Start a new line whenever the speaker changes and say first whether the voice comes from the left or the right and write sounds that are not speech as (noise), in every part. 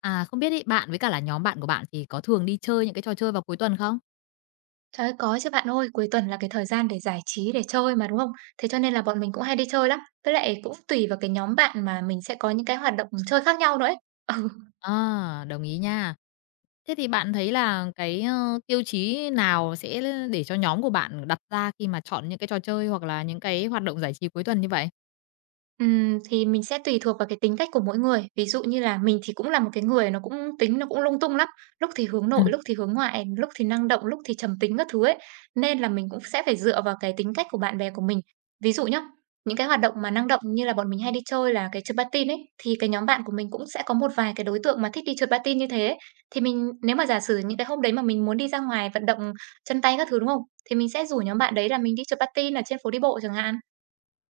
left: À, không biết ấy, bạn với cả là nhóm bạn của bạn thì có thường đi chơi những cái trò chơi vào cuối tuần không?
right: Trời ơi, có chứ bạn ơi, cuối tuần là cái thời gian để giải trí, để chơi mà, đúng không? Thế cho nên là bọn mình cũng hay đi chơi lắm, với lại cũng tùy vào cái nhóm bạn mà mình sẽ có những cái hoạt động chơi khác nhau nữa ấy. Ừ.
left: À, đồng ý nha. Thế thì bạn thấy là cái, tiêu chí nào sẽ để cho nhóm của bạn đặt ra khi mà chọn những cái trò chơi hoặc là những cái hoạt động giải trí cuối tuần như vậy?
right: Thì mình sẽ tùy thuộc vào cái tính cách của mỗi người. Ví dụ như là mình thì cũng là một cái người nó cũng tính nó cũng lung tung lắm, lúc thì hướng
left: Ừm.
right: nội, lúc thì hướng ngoại, lúc thì năng động, lúc thì trầm tính các thứ ấy. Nên là mình cũng sẽ phải dựa vào cái tính cách của bạn bè của mình. Ví dụ nhá, những cái hoạt động mà năng động như là bọn mình hay đi chơi là cái trượt patin ấy, thì cái nhóm bạn của mình cũng sẽ có một vài cái đối tượng mà thích đi trượt patin như thế ấy. Thì mình nếu mà giả sử những cái hôm đấy mà mình muốn đi ra ngoài vận động chân tay các thứ, đúng không? Thì mình sẽ rủ nhóm bạn đấy là mình đi trượt patin ở trên phố đi bộ chẳng hạn.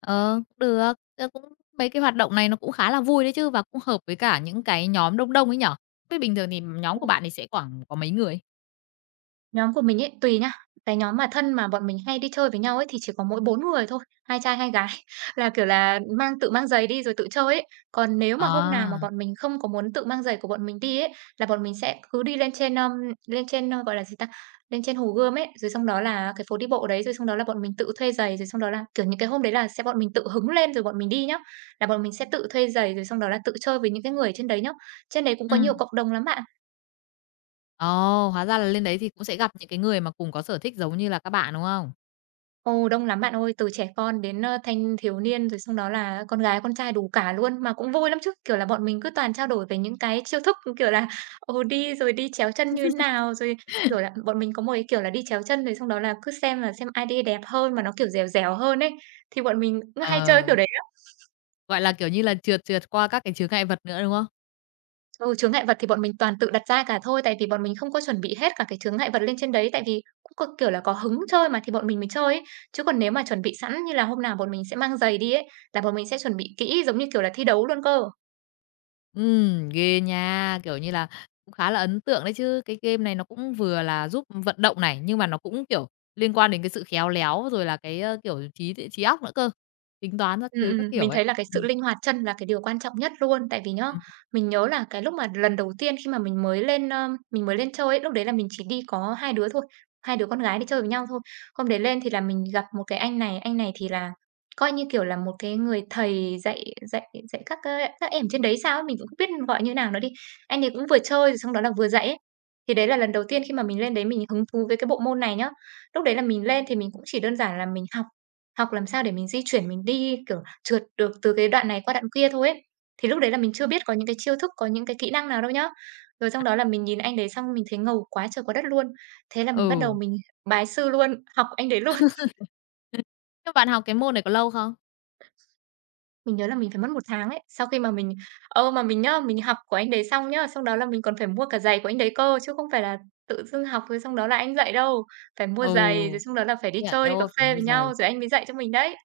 left: Ờ, cũng được, cũng mấy cái hoạt động này nó cũng khá là vui đấy chứ và cũng hợp với cả những cái nhóm đông đông ấy nhỉ? Thế bình thường thì nhóm của bạn thì sẽ khoảng có mấy người?
right: Nhóm của mình ấy, tùy nhá. Cái nhóm mà thân mà bọn mình hay đi chơi với nhau ấy thì chỉ có mỗi 4 người thôi, hai trai hai gái, (laughs) là, kiểu là, tự mang giày đi rồi tự chơi ấy. Còn nếu mà hôm nào mà
left: À,
right: bọn mình không có muốn tự mang giày của bọn mình đi ấy, là bọn mình sẽ cứ đi lên trên, gọi là gì ta, lên trên Hồ Gươm ấy, rồi xong đó là cái phố đi bộ đấy, rồi xong đó là bọn mình tự thuê giày, rồi xong đó là, kiểu, những cái hôm đấy là sẽ bọn mình tự hứng lên rồi bọn mình đi nhá, là bọn mình sẽ tự thuê giày, rồi xong đó là tự chơi với những cái người trên đấy nhá. Trên đấy cũng có
left: ừm,
right: nhiều cộng đồng lắm bạn.
left: ồ, hóa ra là lên đấy thì cũng sẽ gặp những cái người mà cùng có sở thích giống như là các bạn, đúng không?
right: Ồ, đông lắm bạn ơi, từ trẻ con đến, thanh thiếu niên, rồi xong đó là con gái, con trai đủ cả luôn, mà cũng vui lắm chứ. Kiểu là, bọn mình cứ toàn trao đổi về những cái chiêu thức, kiểu là, đi rồi đi chéo chân như thế nào, rồi, kiểu là, bọn mình có một cái kiểu là đi chéo chân, rồi xong đó là cứ xem là xem ai đi đẹp hơn mà nó, kiểu, dẻo dẻo hơn ấy, thì bọn mình cũng hay chơi
left: Ờ.
right: kiểu đấy.
left: Gọi là, kiểu như là, trượt trượt qua các cái chướng ngại vật nữa, đúng không?
right: Ừ, chướng ngại vật thì bọn mình toàn tự đặt ra cả thôi, tại vì bọn mình không có chuẩn bị hết cả cái chướng ngại vật lên trên đấy, tại vì cũng có, kiểu là, có hứng chơi mà thì bọn mình mới chơi ấy. Chứ còn nếu mà chuẩn bị sẵn như là hôm nào bọn mình sẽ mang giày đi ấy, là bọn mình sẽ chuẩn bị kỹ giống như, kiểu là, thi đấu luôn cơ.
left: Ghê nha, kiểu như là, cũng khá là ấn tượng đấy chứ. Cái game này nó cũng vừa là giúp vận động này, nhưng mà nó cũng, kiểu, liên quan đến cái sự khéo léo, rồi là cái, kiểu, trí tuệ trí óc nữa cơ, tính toán các thứ các kiểu
right: Mình
left: ấy.
right: thấy là cái sự
left: Ừm,
right: linh hoạt chân là cái điều quan trọng nhất luôn. Tại vì nhá,
left: ừm,
right: mình nhớ là cái lúc mà lần đầu tiên khi mà mình mới lên chơi ấy, lúc đấy là mình chỉ đi có 2 đứa thôi, 2 đứa con gái đi chơi với nhau thôi. Hôm đấy lên thì là mình gặp một cái anh này thì là coi như, kiểu là, một cái người thầy dạy dạy dạy các, các em trên đấy sao ấy, mình cũng không biết gọi như nào nữa đi. Anh ấy cũng vừa chơi rồi xong đó là vừa dạy ấy. Thì đấy là lần đầu tiên khi mà mình lên đấy mình hứng thú với cái bộ môn này nhá. Lúc đấy là mình lên thì mình cũng chỉ đơn giản là mình học, học làm sao để mình di chuyển mình đi, kiểu trượt được từ cái đoạn này qua đoạn kia thôi ấy. Thì lúc đấy là mình chưa biết có những cái chiêu thức, có những cái kỹ năng nào đâu nhá. Rồi xong đó là mình nhìn anh đấy xong mình thấy ngầu quá trời quá đất luôn. Thế là mình bắt đầu
left: ừ.
right: mình bái sư luôn, học anh đấy luôn. (laughs)
left: Thế bạn học cái môn này có lâu không?
right: Mình nhớ là mình phải mất 1 tháng ấy, sau khi mà mình ờ, mà mình nhá, mình học của anh đấy xong nhá, xong đó là mình còn phải mua cả giày của anh đấy cơ, chứ không phải là tự dưng học rồi xong đó là anh dạy đâu. Phải mua
left: Ừ,
right: giày, rồi xong đó là phải
left: công
right: đi
left: nhận,
right: chơi, đi
left: eo
right: cà
left: ôi, phải
right: phê với
left: mua giày.
right: nhau, rồi anh mới dạy cho mình đấy.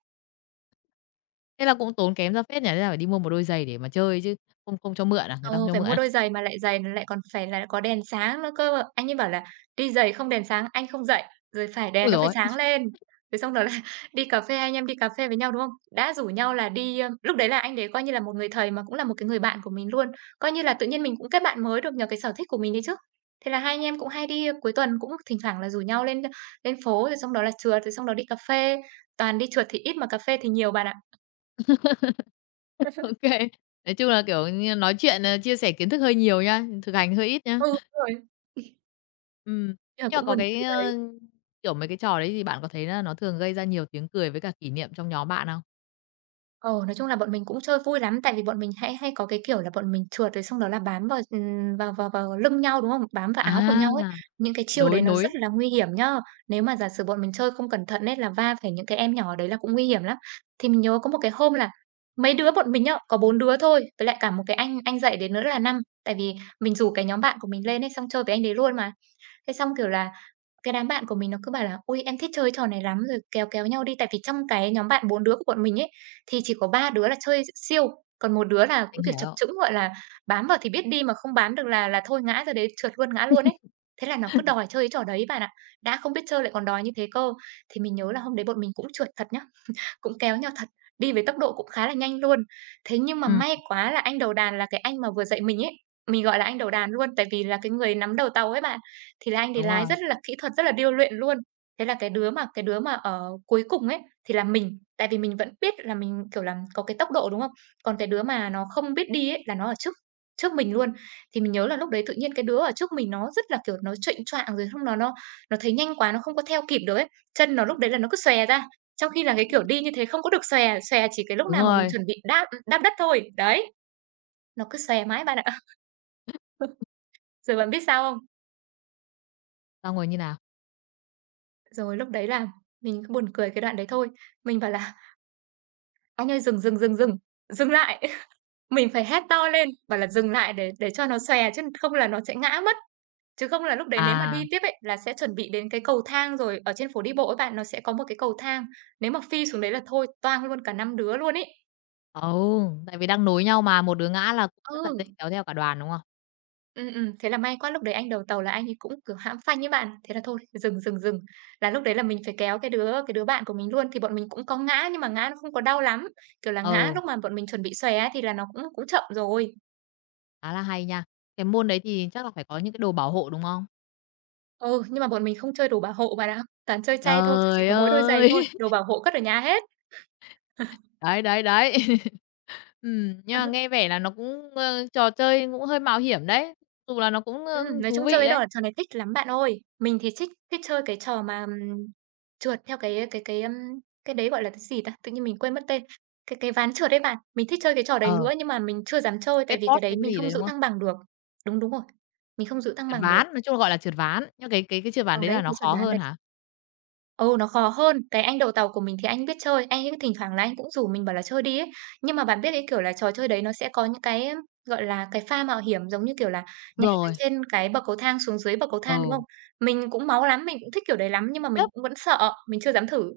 left: Thế là cũng tốn kém ra phết nhỉ, thế là phải đi mua một đôi giày để mà chơi chứ không không cho mượn à? Người ta không
right: Ừ,
left: cho
right: phải
left: mượn
right: mua
left: à?
right: đôi giày
left: (laughs)
right: mà lại giày lại còn phải là có đèn sáng nữa cơ. Anh ấy bảo là "Đi giày không đèn sáng anh không dậy, rồi phải đèn
left: Ôi
right: nó
left: giời
right: phải
left: ơi!
right: sáng lên." Rồi xong đó là (laughs) đi cà phê, anh em đi cà phê với nhau, đúng không? Đã rủ nhau là đi, ơ lúc đấy là anh đấy coi như là một người thầy mà cũng là một cái người bạn của mình luôn, coi như là tự nhiên mình cũng kết bạn mới được nhờ cái sở thích của mình đấy chứ. Thế là hai anh em cũng hay đi cuối tuần cũng thỉnh thoảng là rủ nhau lên, lên phố, rồi xong đó là trượt, rồi xong đó đi cà phê. Toàn đi trượt thì ít mà cà phê thì nhiều bạn ạ.
left: (laughs) OK. Nói chung là, kiểu như, nói chuyện, chia sẻ kiến thức hơi nhiều nha, thực hành hơi ít nhá.
right: Ừ, đúng rồi,
left: Ừm.
right: nhưng mà
left: Nhưng mà
right: cũng
left: có
right: buồn
left: cái,
right: cười.
left: kiểu, mấy cái trò đấy thì bạn có thấy là nó thường gây ra nhiều tiếng cười với cả kỷ niệm trong nhóm bạn không?
right: Ờ, nói chung là bọn mình cũng chơi vui lắm, tại vì bọn mình hay hay có cái kiểu là bọn mình trượt rồi xong đó là bám vào, vào vào vào lưng nhau, đúng không? Bám vào áo của
left: À,
right: nhau ấy. Những cái chiêu đấy
left: nối
right: nó rất
left: nối,
right: là nguy hiểm nhá. Nếu mà giả sử bọn mình chơi không cẩn thận ấy là va phải những cái em nhỏ đấy là cũng nguy hiểm lắm. Thì mình nhớ có một cái hôm là mấy đứa bọn mình nhá, có 4 đứa thôi, với lại cả một cái anh dạy đến nữa là năm, tại vì mình rủ cái nhóm bạn của mình lên ấy, xong chơi với anh đấy luôn mà. Thế xong, kiểu là, cái đám bạn của mình nó cứ bảo là "Ôi, em thích chơi trò này lắm", rồi kéo kéo nhau đi. Tại vì trong cái nhóm bạn 4 đứa của bọn mình ấy, thì chỉ có 3 đứa là chơi siêu, còn một đứa là cũng,
left: mình
right: kiểu, chập
left: hiểu.
right: chững, gọi là, bám vào thì biết đi mà không bám được là thôi ngã ra đấy, trượt luôn, ngã luôn ấy. Thế là nó cứ đòi chơi cái trò đấy bạn ạ, đã không biết chơi lại còn đòi như thế cơ. Thì mình nhớ là hôm đấy bọn mình cũng trượt thật nhá, cũng kéo nhau thật, đi với tốc độ cũng khá là nhanh luôn. Thế nhưng mà
left: Ừm,
right: may quá là anh đầu đàn là cái anh mà vừa dạy mình ấy, mình gọi là anh đầu đàn luôn, tại vì là cái người nắm đầu tàu ấy bạn, thì là anh đấy
left: đúng
right: lái
left: rồi,
right: rất là kỹ thuật, rất là điêu luyện luôn. Thế là cái đứa mà ở cuối cùng ấy thì là mình, tại vì mình vẫn biết là mình, kiểu là, có cái tốc độ, đúng không? Còn cái đứa mà nó không biết đi ấy là nó ở trước trước mình luôn. Thì mình nhớ là lúc đấy tự nhiên cái đứa ở trước mình nó rất là, kiểu, nó chệnh choạng rồi xong nó thấy nhanh quá, nó không có theo kịp được ấy, chân nó lúc đấy là nó cứ xòe ra, trong khi là cái kiểu đi như thế không có được xòe, xòe chỉ cái lúc
left: đúng
right: nào mà mình
left: rồi.
right: chuẩn bị đáp đáp đất thôi, đấy, nó cứ xòe mãi bạn ạ. (laughs) Rồi bạn biết sao không?
left: Xong rồi như nào?
right: Rồi lúc đấy là mình cứ buồn cười cái đoạn đấy thôi, mình bảo là "Anh ơi, dừng, dừng, dừng, dừng, dừng lại!" (laughs) Mình phải hét to lên, bảo là "Dừng lại!" để cho nó xòe chứ không là nó sẽ ngã mất. Chứ không là lúc đấy nếu mà
left: À,
right: đi tiếp ấy, là sẽ chuẩn bị đến cái cầu thang rồi, ở trên phố đi bộ ấy bạn, nó sẽ có một cái cầu thang, nếu mà phi xuống đấy là thôi toang luôn cả 5 đứa luôn ấy.
left: ừ, tại vì đang nối nhau mà, một đứa ngã là cũng rất là
right: Ừ.
left: dễ kéo theo cả đoàn, đúng không?
right: Thế là may quá lúc đấy anh đầu tàu là anh ấy cũng, kiểu, hãm phanh với bạn. Thế là thôi, dừng, dừng, dừng, là lúc đấy là mình phải kéo cái đứa bạn của mình luôn. Thì bọn mình cũng có ngã nhưng mà ngã nó không có đau lắm, kiểu là, ngã
left: Ừ,
right: lúc mà bọn mình chuẩn bị xòe á thì là nó cũng cũng chậm rồi.
left: khá là hay nha. Cái môn đấy thì chắc là phải có những cái đồ bảo hộ, đúng không?
right: Ừ, nhưng mà bọn mình không chơi đồ bảo hộ bạn ạ, toàn chơi chay thôi, chỉ
left: Trời
right: có mỗi đôi giày
left: ơi!
right: thôi, đồ bảo hộ cất ở nhà hết.
left: Đấy, đấy, đấy. (laughs) Nhưng mà nghe vẻ là nó cũng, trò chơi cũng hơi mạo hiểm đấy, dù là nó cũng,
right: Nói
left: thú
right: chung chơi
left: vị
right: cái
left: đấy.
right: đò trò này thích lắm bạn ơi. Mình thì thích thích chơi cái trò mà, trượt theo cái đấy gọi là cái gì ta? Tự nhiên mình quên mất tên. Cái ván trượt ấy bạn, mình thích chơi cái trò đấy
left: Ờ,
right: nữa nhưng mà mình chưa dám chơi tại vì cái
left: skateboard
right: đấy
left: hay
right: mình
left: cái gì
right: không
left: đấy, đúng
right: giữ
left: không?
right: thăng bằng được. Đúng, đúng rồi, mình không giữ thăng
left: Trượt
right: bằng được.
left: ván, nói chung là, gọi là, trượt ván, nhưng cái trượt
right: Ờ,
left: ván đấy là
right: đấy, cái
left: nó
right: trượt
left: khó
right: ván
left: hơn
right: đấy.
left: hả?
right: Ừ, nó khó hơn. Cái anh đầu tàu của mình thì anh biết chơi, anh ấy thỉnh thoảng là anh cũng rủ mình bảo là chơi đi ấy. Nhưng mà bạn biết cái kiểu là trò chơi đấy nó sẽ có những cái, gọi là, cái pha mạo hiểm, giống như kiểu là,
left: Đúng
right: nhảy từ
left: rồi,
right: trên cái bậc cầu thang xuống dưới bậc cầu thang, đúng không?
left: ừ,
right: Mình cũng máu lắm, mình cũng thích kiểu đấy lắm, nhưng mà mình
left: khiếp,
right: cũng vẫn sợ, mình chưa dám thử.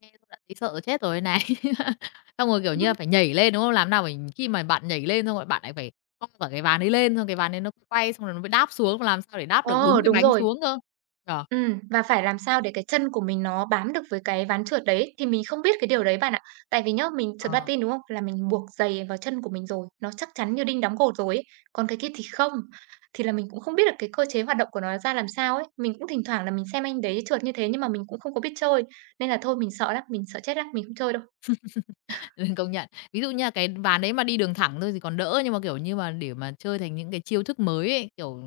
left: nghe thôi đã thấy sợ chết rồi đây này. (laughs) Xong rồi, kiểu như là, phải
right: (laughs)
left: nhảy lên, đúng không? Làm nào mình khi mà bạn nhảy lên xong rồi bạn lại phải cong cả cái ván đấy lên, xong cái ván đấy nó quay xong rồi nó mới đáp xuống, làm sao để đáp được
right: Ờ,
left: đúng cái
right: đúng
left: bánh
right: rồi.
left: xuống cơ.
right: Và phải làm sao để cái chân của mình nó bám được với cái ván trượt đấy, thì mình không biết cái điều đấy bạn ạ. Tại vì nhá, mình trượt
left: Ờ.
right: patin, đúng không? Là mình buộc giày vào chân của mình rồi, nó chắc chắn như đinh đóng cột rồi ấy. Còn cái kia thì không, thì là mình cũng không biết được cái cơ chế hoạt động của nó ra làm sao ấy. Mình cũng thỉnh thoảng là mình xem anh đấy trượt như thế nhưng mà mình cũng không có biết chơi, nên là thôi mình sợ lắm, mình sợ chết lắm, mình không chơi đâu.
left: Ừ, công nhận. Ví dụ như là cái ván đấy mà đi đường thẳng thôi thì còn đỡ, nhưng mà, kiểu như mà, để mà chơi thành những cái chiêu thức mới ấy, kiểu,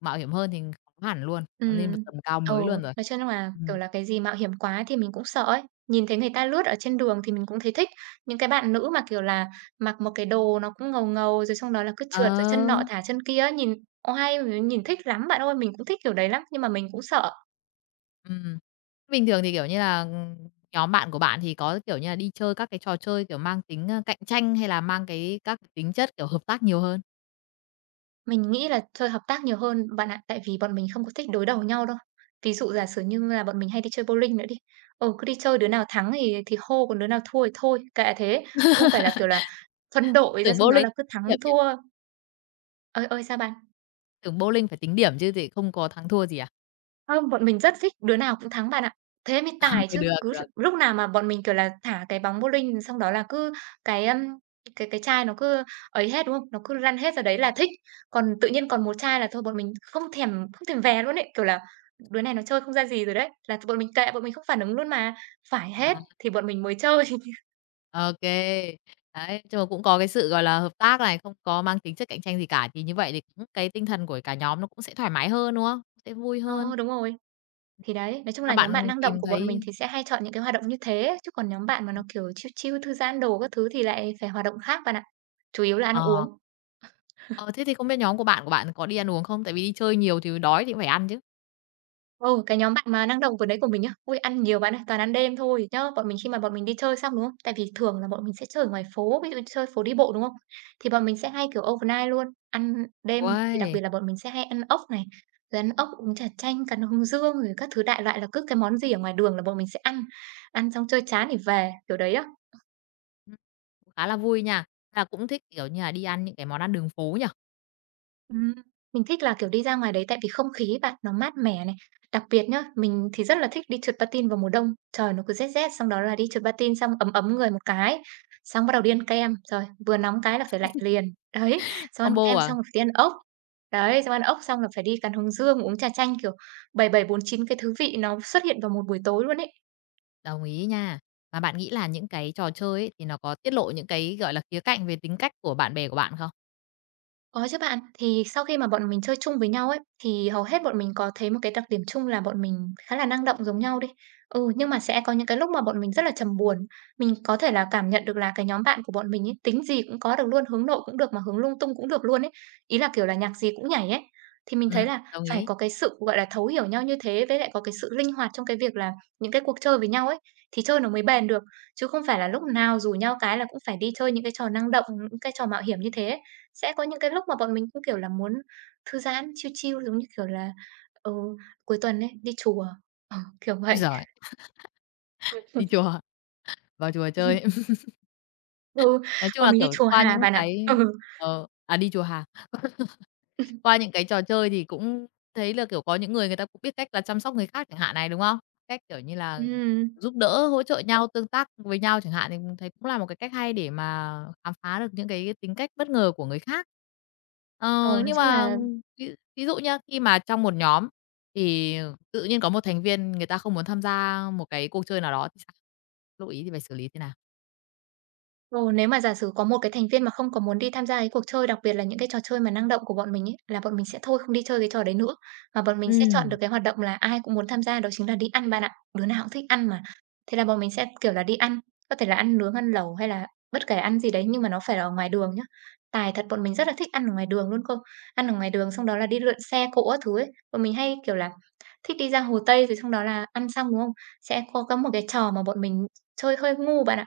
left: mạo hiểm hơn thì khó hẳn luôn, nó lên một
right: Ừm,
left: tầm cao
right: ừ,
left: mới luôn rồi.
right: nói chung là,
left: Ừ,
right: kiểu là, cái gì mạo hiểm quá thì mình cũng sợ ấy. Nhìn thấy người ta lướt ở trên đường thì mình cũng thấy thích. Những cái bạn nữ mà, kiểu là, mặc một cái đồ nó cũng ngầu ngầu, rồi xong đó là cứ trượt rồi
left: ờ,
right: chân nọ thả chân kia ấy, nhìn oai, mình nhìn thích lắm bạn ơi, mình cũng thích kiểu đấy lắm, nhưng mà mình cũng sợ.
left: ừm. Bình thường thì, kiểu như là, nhóm bạn của bạn thì có, kiểu như là, đi chơi các cái trò chơi, kiểu, mang tính, cạnh tranh hay là mang các cái tính chất, kiểu, hợp tác nhiều hơn?
right: Mình nghĩ là chơi hợp tác nhiều hơn bạn ạ, tại vì bọn mình không có thích đối đầu nhau đâu. Ví dụ giả sử như là bọn mình hay đi chơi bowling nữa đi, ừ, cứ đi chơi đứa nào thắng thì hô, còn đứa nào thua thì thôi, kệ thế, chứ không phải là, kiểu là, phân đội ra
left: Tưởng
right: xong đó
left: bowling
right: là cứ thắng
left: điểm nhỉ?
right: thua. Ơi, ơi, sao bạn?
left: Tưởng bowling phải tính điểm chứ thì không có thắng thua gì à?
right: Không, bọn mình rất thích, đứa nào cũng thắng bạn ạ. Thế mới tài
left: (laughs) Ừ,
right: chứ,
left: được,
right: cứ
left: được.
right: lúc nào mà bọn mình, kiểu là, thả cái bóng bowling xong đó là cứ cái, ưm, cái chai nó cứ ấy hết, đúng không? Nó cứ lăn hết ra đấy là thích. Còn tự nhiên còn một chai là thôi bọn mình không thèm về luôn ấy, kiểu là, đứa này nó chơi không ra gì rồi đấy, là bọn mình kệ, bọn mình không phản ứng luôn mà. Phải hết
left: À.
right: thì bọn mình mới chơi. (laughs)
left: OK. Đấy, nhưng mà cũng có cái sự, gọi là, hợp tác này, không có mang tính chất cạnh tranh gì cả, thì như vậy thì cũng cái tinh thần của cả nhóm nó cũng sẽ thoải mái hơn, đúng không? Sẽ vui hơn.
right: Ờ, đúng rồi. Thì đấy, nói chung
left: Mà
right: là nhóm bạn
left: bạn
right: năng
left: tìm
right: động của bọn mình
left: thấy
right: thì sẽ hay chọn những cái hoạt động như thế chứ còn nhóm bạn mà nó,
left: ừm,
right: kiểu, chill chill, thư giãn đồ các thứ thì lại phải hoạt động khác bạn ạ, chủ yếu là ăn uống.
left: ờ, ờ, thế thì không biết nhóm của bạn có đi ăn uống không? Tại vì đi chơi nhiều thì đói thì cũng phải ăn chứ.
right: Ừ, cái nhóm bạn mà năng động vừa đấy của mình nhá, ui ăn nhiều bạn ơi, toàn ăn đêm thôi nhá. Bọn mình Khi mà bọn mình đi chơi xong, đúng không? Tại vì thường là bọn mình sẽ chơi ở ngoài phố, ví dụ như chơi phố đi bộ, đúng không? Thì bọn mình sẽ hay, kiểu, overnight luôn, ăn đêm thì đặc biệt
left: Uầy,
right: là bọn mình sẽ hay ăn ốc này, rồi ăn ốc, uống trà chanh, cắn hướng dương rồi các thứ đại loại là cứ cái món gì ở ngoài đường là bọn mình sẽ ăn, ăn xong chơi chán thì về, kiểu đấy á.
left: ừm, cũng khá là vui nha. Là cũng thích, kiểu như là, đi ăn những cái món ăn đường phố nhỉ?
right: Ừm, mình thích là, kiểu, đi ra ngoài đấy tại vì không khí bạn nó mát mẻ này. Đặc biệt nhá, mình thì rất là thích đi trượt patin vào mùa đông, trời nó cứ rét rét, xong đó là đi trượt patin xong ấm ấm người một cái, xong bắt đầu đi ăn kem, rồi vừa nóng cái là phải lạnh liền. Đấy, xong ăn
left: Combo
right: kem
left: à?
right: xong rồi phải đi ăn ốc. Đấy, xong ăn ốc xong là phải đi cắn hướng dương, uống trà chanh, kiểu, bảy bảy bốn chín cái thứ vị nó xuất hiện vào một buổi tối luôn ấy.
left: Đồng ý nha. Mà bạn nghĩ là những cái trò chơi ấy, thì nó có tiết lộ những cái, gọi là, khía cạnh về tính cách của bạn bè của bạn không?
right: Có chứ bạn. Thì sau khi mà bọn mình chơi chung với nhau ấy, thì hầu hết bọn mình có thấy một cái đặc điểm chung là bọn mình khá là năng động giống nhau đi. Ừ, nhưng mà sẽ có những cái lúc mà bọn mình rất là trầm buồn. Mình có thể là cảm nhận được là cái nhóm bạn của bọn mình ấy, tính gì cũng có được luôn, hướng nội cũng được mà hướng lung tung cũng được luôn ấy. Ý là kiểu là nhạc gì cũng nhảy ấy. Thì mình thấy là
left: Đồng
right: phải
left: ý.
right: có cái sự, gọi là, thấu hiểu nhau như thế với lại có cái sự linh hoạt trong cái việc là những cái cuộc chơi với nhau ấy, thì chơi nó mới bền được. Chứ không phải là lúc nào rủ nhau cái là cũng phải đi chơi những cái trò năng động, những cái trò mạo hiểm như thế ấy. Sẽ có những cái lúc mà bọn mình cũng, kiểu là, muốn thư giãn, chill chill, giống như kiểu là, ừ, cuối tuần ấy, đi chùa, ờ, kiểu
left: Ôi
right: vậy.
left: giời, đi chùa. Vào chùa chơi.
right: (laughs)
left: (laughs)
right: Ừ,
left: Nói chung
right: bọn
left: là,
right: mình đi
left: kiểu,
right: chùa
left: qua
right: Hà
left: những
right: bạn ạ.
left: cái
right: Ừ.
left: đi chùa hàng.
right: (laughs)
left: Qua những cái trò chơi thì cũng thấy là, kiểu, có những người người ta cũng biết cách là chăm sóc người khác chẳng hạn này, đúng không? Cách, kiểu như là,
right: Ừm,
left: giúp đỡ, hỗ trợ nhau, tương tác với nhau chẳng hạn, thì mình thấy cũng là một cái cách hay để mà khám phá được những cái tính cách bất ngờ của người khác.
right: ờ,
left: Ờ,
right: nói
left: nhưng
right: chung
left: mà
right: là.
left: ví ví dụ nhá khi mà trong một nhóm thì tự nhiên có một thành viên người ta không muốn tham gia một cái cuộc chơi nào đó thì sao? Lúc ấy thì phải xử lý thế nào?
right: Ừ, nếu mà giả sử có một cái thành viên mà không có muốn đi tham gia cái cuộc chơi, đặc biệt là những cái trò chơi mà năng động của bọn mình ấy, là bọn mình sẽ thôi không đi chơi cái trò đấy nữa, mà bọn mình sẽ chọn được
left: Ừm.
right: cái hoạt động là ai cũng muốn tham gia, đó chính là đi ăn bạn ạ. Đứa nào cũng thích ăn mà. Thế là bọn mình sẽ, kiểu là, đi ăn, có thể là ăn nướng, ăn lẩu hay là bất kể ăn gì đấy nhưng mà nó phải là ở ngoài đường nhá. Tài thật, bọn mình rất là thích ăn ở ngoài đường luôn cơ. Ăn ở ngoài đường xong đó là đi lượn xe cộ các thứ ấy. Bọn mình hay, kiểu là, thích đi ra Hồ Tây rồi xong đó là ăn xong, đúng không? Sẽ có một cái trò mà bọn mình chơi hơi ngu bạn ạ.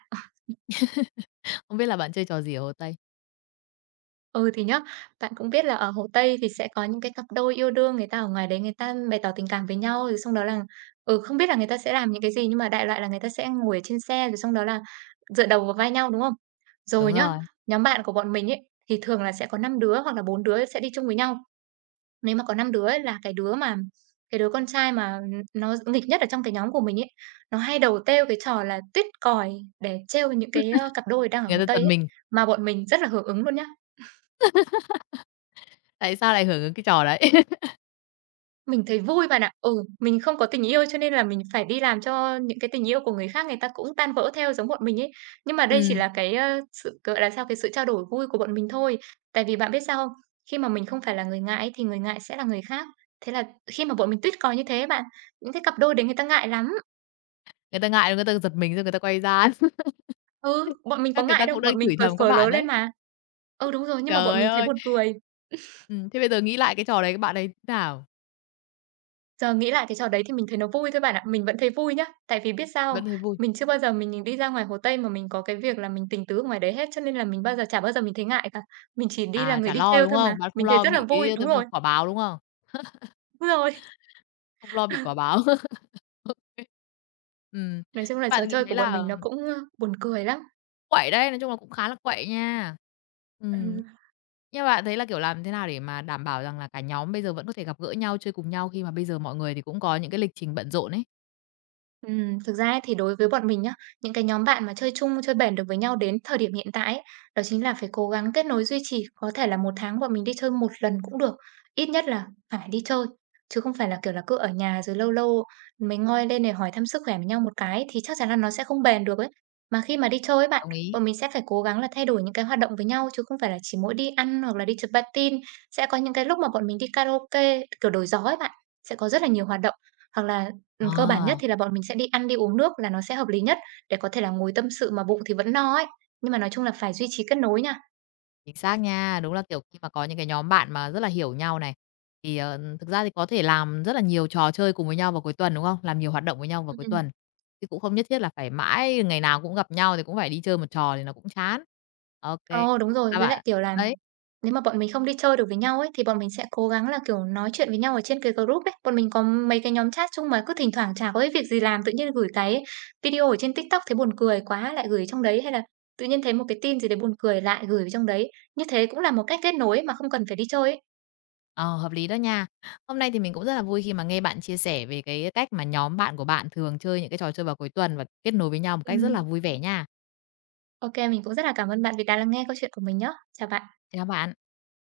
left: Không biết là bạn chơi trò gì ở Hồ Tây?
right: Ừ, thì nhá, bạn cũng biết là ở Hồ Tây thì sẽ có những cái cặp đôi yêu đương, người ta ở ngoài đấy người ta bày tỏ tình cảm với nhau, rồi xong đó là ừ, không biết là người ta sẽ làm những cái gì, nhưng mà đại loại là người ta sẽ ngồi ở trên xe, rồi xong đó là dựa đầu vào vai nhau, đúng không?
left: Đúng
right: Rồi nhá,
left: rồi,
right: nhóm bạn của bọn mình ấy, thì thường là sẽ có 5 đứa hoặc là 4 đứa sẽ đi chung với nhau. Nếu mà có 5 đứa ấy, là cái đứa con trai mà nó nghịch nhất ở trong cái nhóm của mình ấy, nó hay đầu trêu cái trò là tuyết còi để trêu những cái, ơ, cặp đôi đang ở
left: người
right: Hồ
left: ta
right: Tây
left: giật
right: ấy,
left: mình,
right: mà bọn mình rất là hưởng ứng luôn nhá.
left: tại sao lại hưởng ứng cái trò đấy? (laughs)
right: Mình thấy vui bạn ạ. Ừ, mình không có tình yêu cho nên là mình phải đi làm cho những cái tình yêu của người khác người ta cũng tan vỡ theo giống bọn mình ấy. Nhưng mà đây chỉ
left: Ừm,
right: là cái, ơ, sự, gọi là sao, cái sự trao đổi vui của bọn mình thôi. Tại vì bạn biết sao không? Khi mà mình không phải là người ngại ấy thì người ngại sẽ là người khác. Thế là khi mà bọn mình tuyết cò như thế bạn, những cái cặp đôi đấy người ta ngại lắm.
left: người ta ngại người ta giật mình rồi người ta quay ra,
right: Ừ, bọn
left: (laughs)
right: mình có
left: các người
right: ngại
left: ta
right: đâu,
left: cũng
right: bọn
left: đang
right: mình
left: chửi
right: cười
left: thầm các
right: phở lớ
left: bạn
right: lên
left: đấy.
right: mà. Ừ, đúng rồi, nhưng mà bọn
left: Trời
right: mình thấy
left: ơi!
right: buồn cười.
left: Thế bây giờ nghĩ lại cái trò đấy các bạn ấy thế nào?
right: Giờ nghĩ lại cái trò đấy thì mình thấy nó vui thôi bạn ạ. Mình vẫn thấy vui nhá, tại vì biết sao không?
left: Vẫn thấy vui.
right: Mình chưa bao giờ mình đi ra ngoài Hồ Tây mà mình có cái việc là mình tình tứ ở ngoài đấy hết, cho nên là mình bao giờ chả bao giờ mình thấy ngại cả. Mình chỉ đi là
left: À,
right: người
left: chả
right: đi
left: lo,
right: trêu
left: đúng
right: thôi mà,
left: không? Bạn không
right: mình thấy
left: lo
right: rất là
left: bị
right: vui
left: cái
right: đúng
left: cái
right: rồi,
left: quả báo, đúng không?
right: đúng rồi.
left: Không lo bị quả báo. (laughs) Ô, Ừm,
right: Nói chung là trò
left: bạn nghĩ
right: chơi
left: thấy
right: của bọn mình
left: là
right: nó cũng, ơ, buồn cười lắm.
left: quậy đấy, nói chung là cũng khá là quậy nha. Ừm.
right: Ừ.
left: Nhưng mà bạn thấy là, kiểu, làm thế nào để mà đảm bảo rằng là cả nhóm bây giờ vẫn có thể gặp gỡ nhau, chơi cùng nhau khi mà bây giờ mọi người thì cũng có những cái lịch trình bận rộn ấy?
right: Thực ra ấy thì đối với bọn mình nhá, những cái nhóm bạn mà chơi chung, chơi bền được với nhau đến thời điểm hiện tại ấy, đó chính là phải cố gắng kết nối duy trì, có thể là một tháng bọn mình đi chơi một lần cũng được, ít nhất là phải đi chơi. Chứ không phải là, kiểu là, cứ ở nhà rồi lâu lâu mới ngoi lên để hỏi thăm sức khỏe với nhau một cái thì chắc chắn là nó sẽ không bền được ấy. Mà khi mà đi chơi ấy bạn,
left: Đồng ý.
right: bọn mình sẽ phải cố gắng là thay đổi những cái hoạt động với nhau chứ không phải là chỉ mỗi đi ăn hoặc là đi chụp patin. Sẽ có những cái lúc mà bọn mình đi karaoke, kiểu, đổi gió ấy bạn, sẽ có rất là nhiều hoạt động. Hoặc là
left: Ờ,
right: Cơ bản nhất thì là bọn mình sẽ đi ăn, đi uống nước là nó sẽ hợp lý nhất, để có thể là ngồi tâm sự mà bụng thì vẫn no ấy. Nhưng mà nói chung là phải duy trì kết nối nha.
left: chính xác nha. Đúng là, kiểu, khi mà có những cái nhóm bạn mà rất là hiểu nhau này, thì, thực ra thì có thể làm rất là nhiều trò chơi cùng với nhau vào cuối tuần, đúng không? Làm nhiều hoạt động với nhau vào
right: Ừm,
left: cuối
right: ừm.
left: tuần, chứ cũng không nhất thiết là phải mãi ngày nào cũng gặp nhau thì cũng phải đi chơi một trò thì nó cũng chán. Ô kê.
right: Ờ, đúng rồi,
left: Sao
right: với lại,
left: bạn
right: kiểu là,
left: đấy.
right: nếu mà bọn mình không đi chơi được với nhau ấy, thì bọn mình sẽ cố gắng là, kiểu, nói chuyện với nhau ở trên cái group ấy. Bọn mình có mấy cái nhóm chat chung mà cứ thỉnh thoảng chả có cái việc gì làm, tự nhiên gửi cái video ở trên TikTok thấy buồn cười quá lại gửi trong đấy, hay là tự nhiên thấy một cái tin gì đấy buồn cười lại gửi vào trong đấy. Như thế cũng là một cách kết nối mà không cần phải đi chơi ấy.
left: Ờ, hợp lý đó nha. Hôm nay thì mình cũng rất là vui khi mà nghe bạn chia sẻ về cái cách mà nhóm bạn của bạn thường chơi những cái trò chơi vào cuối tuần và kết nối với nhau một cách rất là
right: Ừm,
left: vui vẻ nha.
right: ô mình cũng rất là cảm ơn bạn vì đã lắng nghe câu chuyện của mình nhá. Chào bạn.
left: Chào bạn.